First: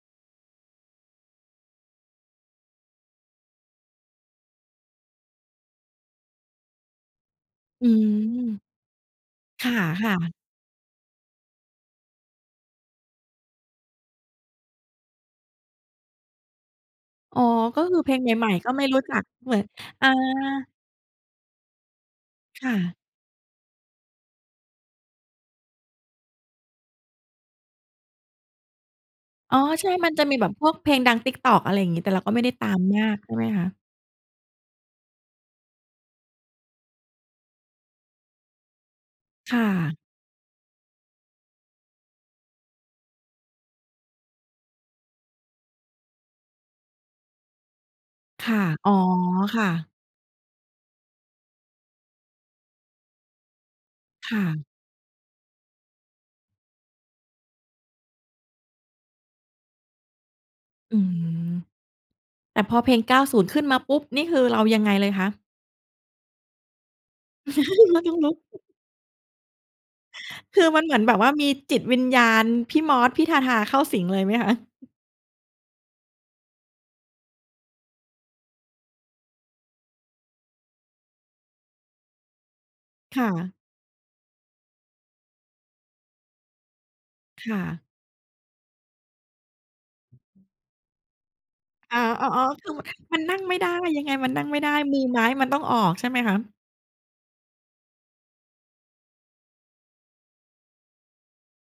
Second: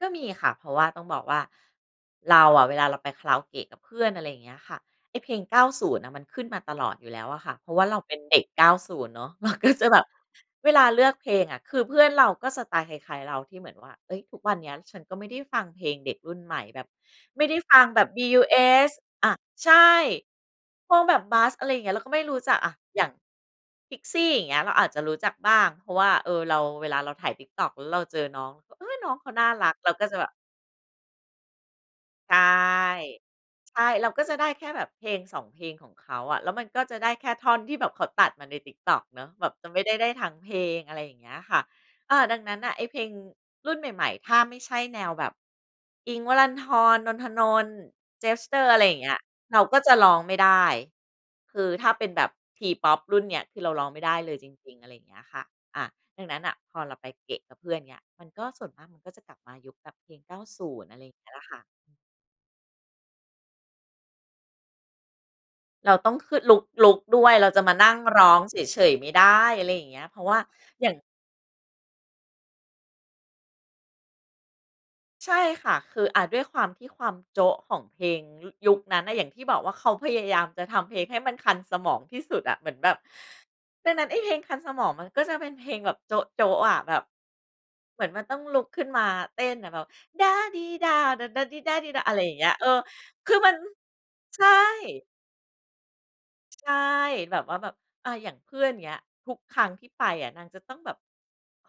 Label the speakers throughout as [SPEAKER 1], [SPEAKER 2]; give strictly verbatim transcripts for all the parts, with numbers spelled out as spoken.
[SPEAKER 1] ก็มีค่ะ เพราะว่าต้องบอกว่า เราอะเวลาเราไปคาราโอเกะกับเพื่อน อะไรอย่างเงี้ยค่ะ ไอ้เพลง เก้าศูนย์ มันขึ้นมาตลอดอยู่แล้วอะค่ะ เพราะว่
[SPEAKER 2] อื
[SPEAKER 1] าเราเป
[SPEAKER 2] ม
[SPEAKER 1] ็นเด็ก เก้าศูนย์ เนาะ เรา
[SPEAKER 2] ค
[SPEAKER 1] ก็ จะแบบ
[SPEAKER 2] ่ะ ๆ
[SPEAKER 1] เวลาเลือกเพลงอะ คือเพื่อนเราก็สไตล์คล้าย ๆ เราที่เหมือนว่า เฮ้ย ทุกวันเนี้ยฉันก็ไม่ได้ฟังเพลงเด็กรุ่นใหม่ แบบ
[SPEAKER 2] อ๋
[SPEAKER 1] ไ
[SPEAKER 2] อ
[SPEAKER 1] ม่ได้ฟ
[SPEAKER 2] ก
[SPEAKER 1] ั
[SPEAKER 2] ็
[SPEAKER 1] ง
[SPEAKER 2] คื
[SPEAKER 1] แ
[SPEAKER 2] อ
[SPEAKER 1] บ
[SPEAKER 2] เ
[SPEAKER 1] บ
[SPEAKER 2] พล
[SPEAKER 1] บ
[SPEAKER 2] ง
[SPEAKER 1] ี-
[SPEAKER 2] ใ
[SPEAKER 1] ยู-
[SPEAKER 2] หม่
[SPEAKER 1] เอ
[SPEAKER 2] ๆ ก็ไม่
[SPEAKER 1] ส
[SPEAKER 2] รู้จัก
[SPEAKER 1] อะ
[SPEAKER 2] เหมือน
[SPEAKER 1] ใช่
[SPEAKER 2] อา
[SPEAKER 1] พวกแบบ BUS อะไรอย่างเงี้ย เราก็ไม่รู้จัก
[SPEAKER 2] ค
[SPEAKER 1] อ
[SPEAKER 2] ่
[SPEAKER 1] ะ
[SPEAKER 2] ะ
[SPEAKER 1] อย่าง Pixxie อย่างเงี้ย เราอาจจะรู้จักบ้าง เพราะว่า เออ เรา เวลาเราถ่าย Tiktok แล้วเราเจอน้อง ก เฮ้ย น้องเขาน่า
[SPEAKER 2] อ๋อ
[SPEAKER 1] รัก
[SPEAKER 2] ใช
[SPEAKER 1] เร
[SPEAKER 2] ่
[SPEAKER 1] าก็
[SPEAKER 2] มั
[SPEAKER 1] จ
[SPEAKER 2] น
[SPEAKER 1] ะ
[SPEAKER 2] จ
[SPEAKER 1] แ
[SPEAKER 2] ะ
[SPEAKER 1] บ
[SPEAKER 2] ม
[SPEAKER 1] บ
[SPEAKER 2] ีแบบพวกเพลงดัง Tiktok อะไรอย่างงี้ แต่เราก
[SPEAKER 1] ใ
[SPEAKER 2] ็
[SPEAKER 1] ช่
[SPEAKER 2] ไม่ได้ตามมากใช่ไหมคะ?
[SPEAKER 1] ใช่เราก็จะได้แค่แบบเพลง สอง เพลงของเขาอะ แล้วมันก็จะได้แค่ท่อนที่แบบเขาตัดมาใน Tiktok เนาะ แบบ
[SPEAKER 2] ค่
[SPEAKER 1] จะไม่ได้
[SPEAKER 2] ะ
[SPEAKER 1] ได้ทั้งเพลง อะไรอย่างเงี้ยค่ะ อ่า ดังนั้นน่ะ ไอ้เพลงรุ่นใหม่ ๆ ถ้าไม่ใช่แนวแบบอิ้งค์ วรันธร นนท์ ธนนท์ เจส
[SPEAKER 2] ค
[SPEAKER 1] เต
[SPEAKER 2] ่ะ
[SPEAKER 1] อร์ อะไร
[SPEAKER 2] อ๋
[SPEAKER 1] อย
[SPEAKER 2] อ
[SPEAKER 1] ่างเงี้ย เร
[SPEAKER 2] ค
[SPEAKER 1] า
[SPEAKER 2] ่
[SPEAKER 1] ก็
[SPEAKER 2] ะ
[SPEAKER 1] จะร้องไม่ได้ คือถ้าเป็นแบบ T-POP รุ่นเนี้ย คือเราร้องไม่ได้
[SPEAKER 2] ค
[SPEAKER 1] เลย
[SPEAKER 2] ่
[SPEAKER 1] จ
[SPEAKER 2] ะ
[SPEAKER 1] ริง ๆ อะไรอย่างเงี้ยค่ะ อะ ดังนั้นน่ะ พอเราไปเกะกับเพื่อนเงี้ย มันก็ส่วนมากมันก็จะกลับมายุคแบบเพลง เก้าศูนย์
[SPEAKER 2] อ
[SPEAKER 1] อ
[SPEAKER 2] ื
[SPEAKER 1] ะไรอย่างเ
[SPEAKER 2] ม
[SPEAKER 1] งี้ยค่ะ
[SPEAKER 2] แต่พอเพลง เก้าศูนย์ ขึ้นมาปุ๊บ นี่คือเรายังไงเลยคะ?
[SPEAKER 1] แล้วต้อง คือ ลุก ลุกด้วย เราจะมานั
[SPEAKER 2] เ
[SPEAKER 1] ่
[SPEAKER 2] ร
[SPEAKER 1] ง
[SPEAKER 2] าต้อง
[SPEAKER 1] ร
[SPEAKER 2] ล
[SPEAKER 1] ้
[SPEAKER 2] ุ
[SPEAKER 1] อ
[SPEAKER 2] ก
[SPEAKER 1] งเฉย ๆ ไม่ได้ อะไรอย่างเงี้ย เพราะว่า
[SPEAKER 2] คือมัน
[SPEAKER 1] อย
[SPEAKER 2] เ
[SPEAKER 1] ่
[SPEAKER 2] หม
[SPEAKER 1] าง
[SPEAKER 2] ือนแบบว่ามีจิตวิญญาณพี่มอส พี่ทาทาเข้าสิงเลยไหมคะ?
[SPEAKER 1] ใช่ค่ะ คือ อะ ด้วยความที่ความโจ๊ะของเพลง ย ยุคนั้นน่ะ อย่างที่บอกว่า เขาพยายามจะทำเพลงให้มันคันสมองที่สุดอะ เหมือนแบบ
[SPEAKER 2] ค่ะ
[SPEAKER 1] ดังนั้นไอ้เพลงคันสมองมันก็จะเป็นเพลงแบบโจ๊ะ ๆ อะ แบบ
[SPEAKER 2] ค่ะ
[SPEAKER 1] เหมือนมันต้องลุกขึ้นมาเต้นอะแบบ ด้าดีด้าว โด่ดาดีด้าดี
[SPEAKER 2] อ
[SPEAKER 1] ด
[SPEAKER 2] า
[SPEAKER 1] ้าว อะไร
[SPEAKER 2] อ๋
[SPEAKER 1] อ
[SPEAKER 2] อ
[SPEAKER 1] ย่างเงี้ย
[SPEAKER 2] ๆ
[SPEAKER 1] เ
[SPEAKER 2] ค
[SPEAKER 1] ออ
[SPEAKER 2] ือ มัน
[SPEAKER 1] ค
[SPEAKER 2] น
[SPEAKER 1] ื
[SPEAKER 2] ั่
[SPEAKER 1] อ
[SPEAKER 2] ง
[SPEAKER 1] มั
[SPEAKER 2] ไม
[SPEAKER 1] น
[SPEAKER 2] ่ได้ ยังไงมัน
[SPEAKER 1] ใ
[SPEAKER 2] น
[SPEAKER 1] ช
[SPEAKER 2] ั่
[SPEAKER 1] ่
[SPEAKER 2] งไม่ได้ มือไม้มันต้องออกใช่ไหมคะ?
[SPEAKER 1] ใช่ แบบว่าแบบ อา อย่างเพื่อน เงี้ย ทุกครั้งที่ไปอะ นางจะต้องแบบ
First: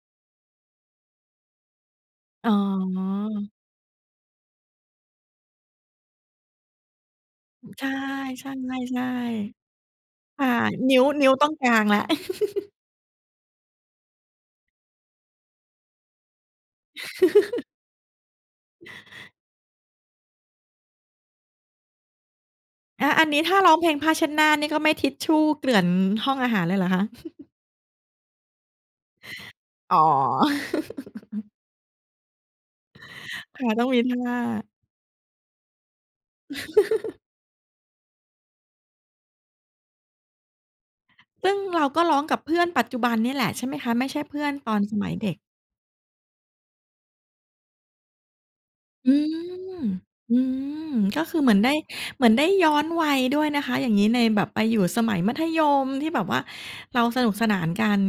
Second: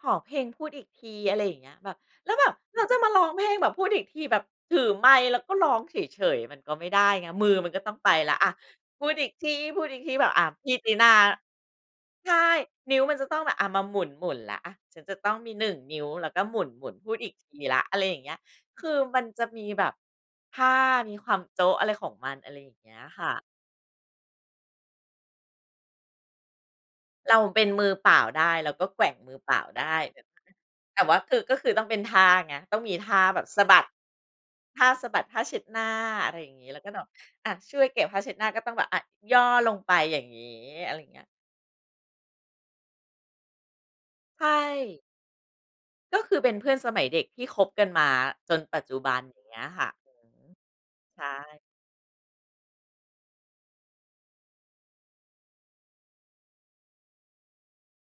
[SPEAKER 1] ขอเพลงพูดอีกที อะไรอย่างเงี้ย แบบ แล้วแบ
[SPEAKER 2] อ๋
[SPEAKER 1] บ แล้วจะมาร้องเพ
[SPEAKER 2] อ
[SPEAKER 1] ลงแบบพูดอีกทีแบบถือไมค์ แล้วก็ร้องเฉย ๆ มันก็ไม่ได้ไง มือมันก็
[SPEAKER 2] ใช
[SPEAKER 1] ต
[SPEAKER 2] ่
[SPEAKER 1] ้องไปแล้
[SPEAKER 2] ๆ
[SPEAKER 1] ว
[SPEAKER 2] ๆ
[SPEAKER 1] อะ พูดอีกที พูดอีกที แบบ
[SPEAKER 2] ใช
[SPEAKER 1] อ
[SPEAKER 2] ่
[SPEAKER 1] ะ พี่ต
[SPEAKER 2] น
[SPEAKER 1] ิ๊
[SPEAKER 2] ิ้
[SPEAKER 1] น
[SPEAKER 2] ว
[SPEAKER 1] า
[SPEAKER 2] นิ้วต้องกางแล้ว
[SPEAKER 1] ใช่ นิ้วมันจะต้องแบบ อะ มาหมุน ๆ แล้ว อะ ฉันจะต้องมี หนึ่ง นิ้ว แล้วก็หมุน ๆ พูดอีกทีแล้ว อะไรอย่างเงี้ย คือมันจะมีแบบผ้า มีความโจ๊ะ อะไรของมัน อะไรอย่างเงี้ย
[SPEAKER 2] อา
[SPEAKER 1] ค
[SPEAKER 2] อั
[SPEAKER 1] ่
[SPEAKER 2] น
[SPEAKER 1] ะ
[SPEAKER 2] นี้ถ้าร้องเพลงผ้าเช็ดหน้านี่ ก็ไม่ทิชชู่เกลื่อนห้องอาหารเลยเหรอคะ?
[SPEAKER 1] เราเป็นมือเปล่าได้ เราก็แกว่งมือเปล่าได
[SPEAKER 2] อ๋
[SPEAKER 1] ้
[SPEAKER 2] อ
[SPEAKER 1] แต่ว่า แต่ว่าคือ ก็คือต้องเป็นท่าไง ต้องมีท่าแบบ
[SPEAKER 2] ค
[SPEAKER 1] ส
[SPEAKER 2] ่
[SPEAKER 1] ะ
[SPEAKER 2] ะ
[SPEAKER 1] บ
[SPEAKER 2] ต
[SPEAKER 1] ั
[SPEAKER 2] ้อ
[SPEAKER 1] ด
[SPEAKER 2] งมีท่า
[SPEAKER 1] ท่าสะบัดผ้าเช็ดหน้า อะไรอย่างงี้ แล้วก็แบบ อะ ช่วยเก็บผ้าเช็ดหน้าก็ต้องแบบ อะ ย่อลงไปอย่างงี้ อะไรอย่างเงี้ย
[SPEAKER 2] ซึ่งเราก็ร้องกับเพื่อนปัจจุบันเนี่ยแหละใช่ไหมคะ? ไม่ใช่เพ
[SPEAKER 1] ใช
[SPEAKER 2] ื่อนตอนส
[SPEAKER 1] ่
[SPEAKER 2] มัยเด็ก
[SPEAKER 1] ก็คือเป็นเพื่อนสมัยเด็ก ที่คบกันมาจนปัจจุ
[SPEAKER 2] อื
[SPEAKER 1] บัน
[SPEAKER 2] ม
[SPEAKER 1] อย่างเงี้ยค่ะ อือ
[SPEAKER 2] อื
[SPEAKER 1] ฮึ
[SPEAKER 2] ม ก
[SPEAKER 1] ใช
[SPEAKER 2] ็คือเหมือ
[SPEAKER 1] ่
[SPEAKER 2] นได้ เหมือนได้ย้อนวัยด้วยนะคะ อย่างงี้ ในแบบไปอยู่สมัยมัธยม ที่แบบว่าเราสนุกสนานกัน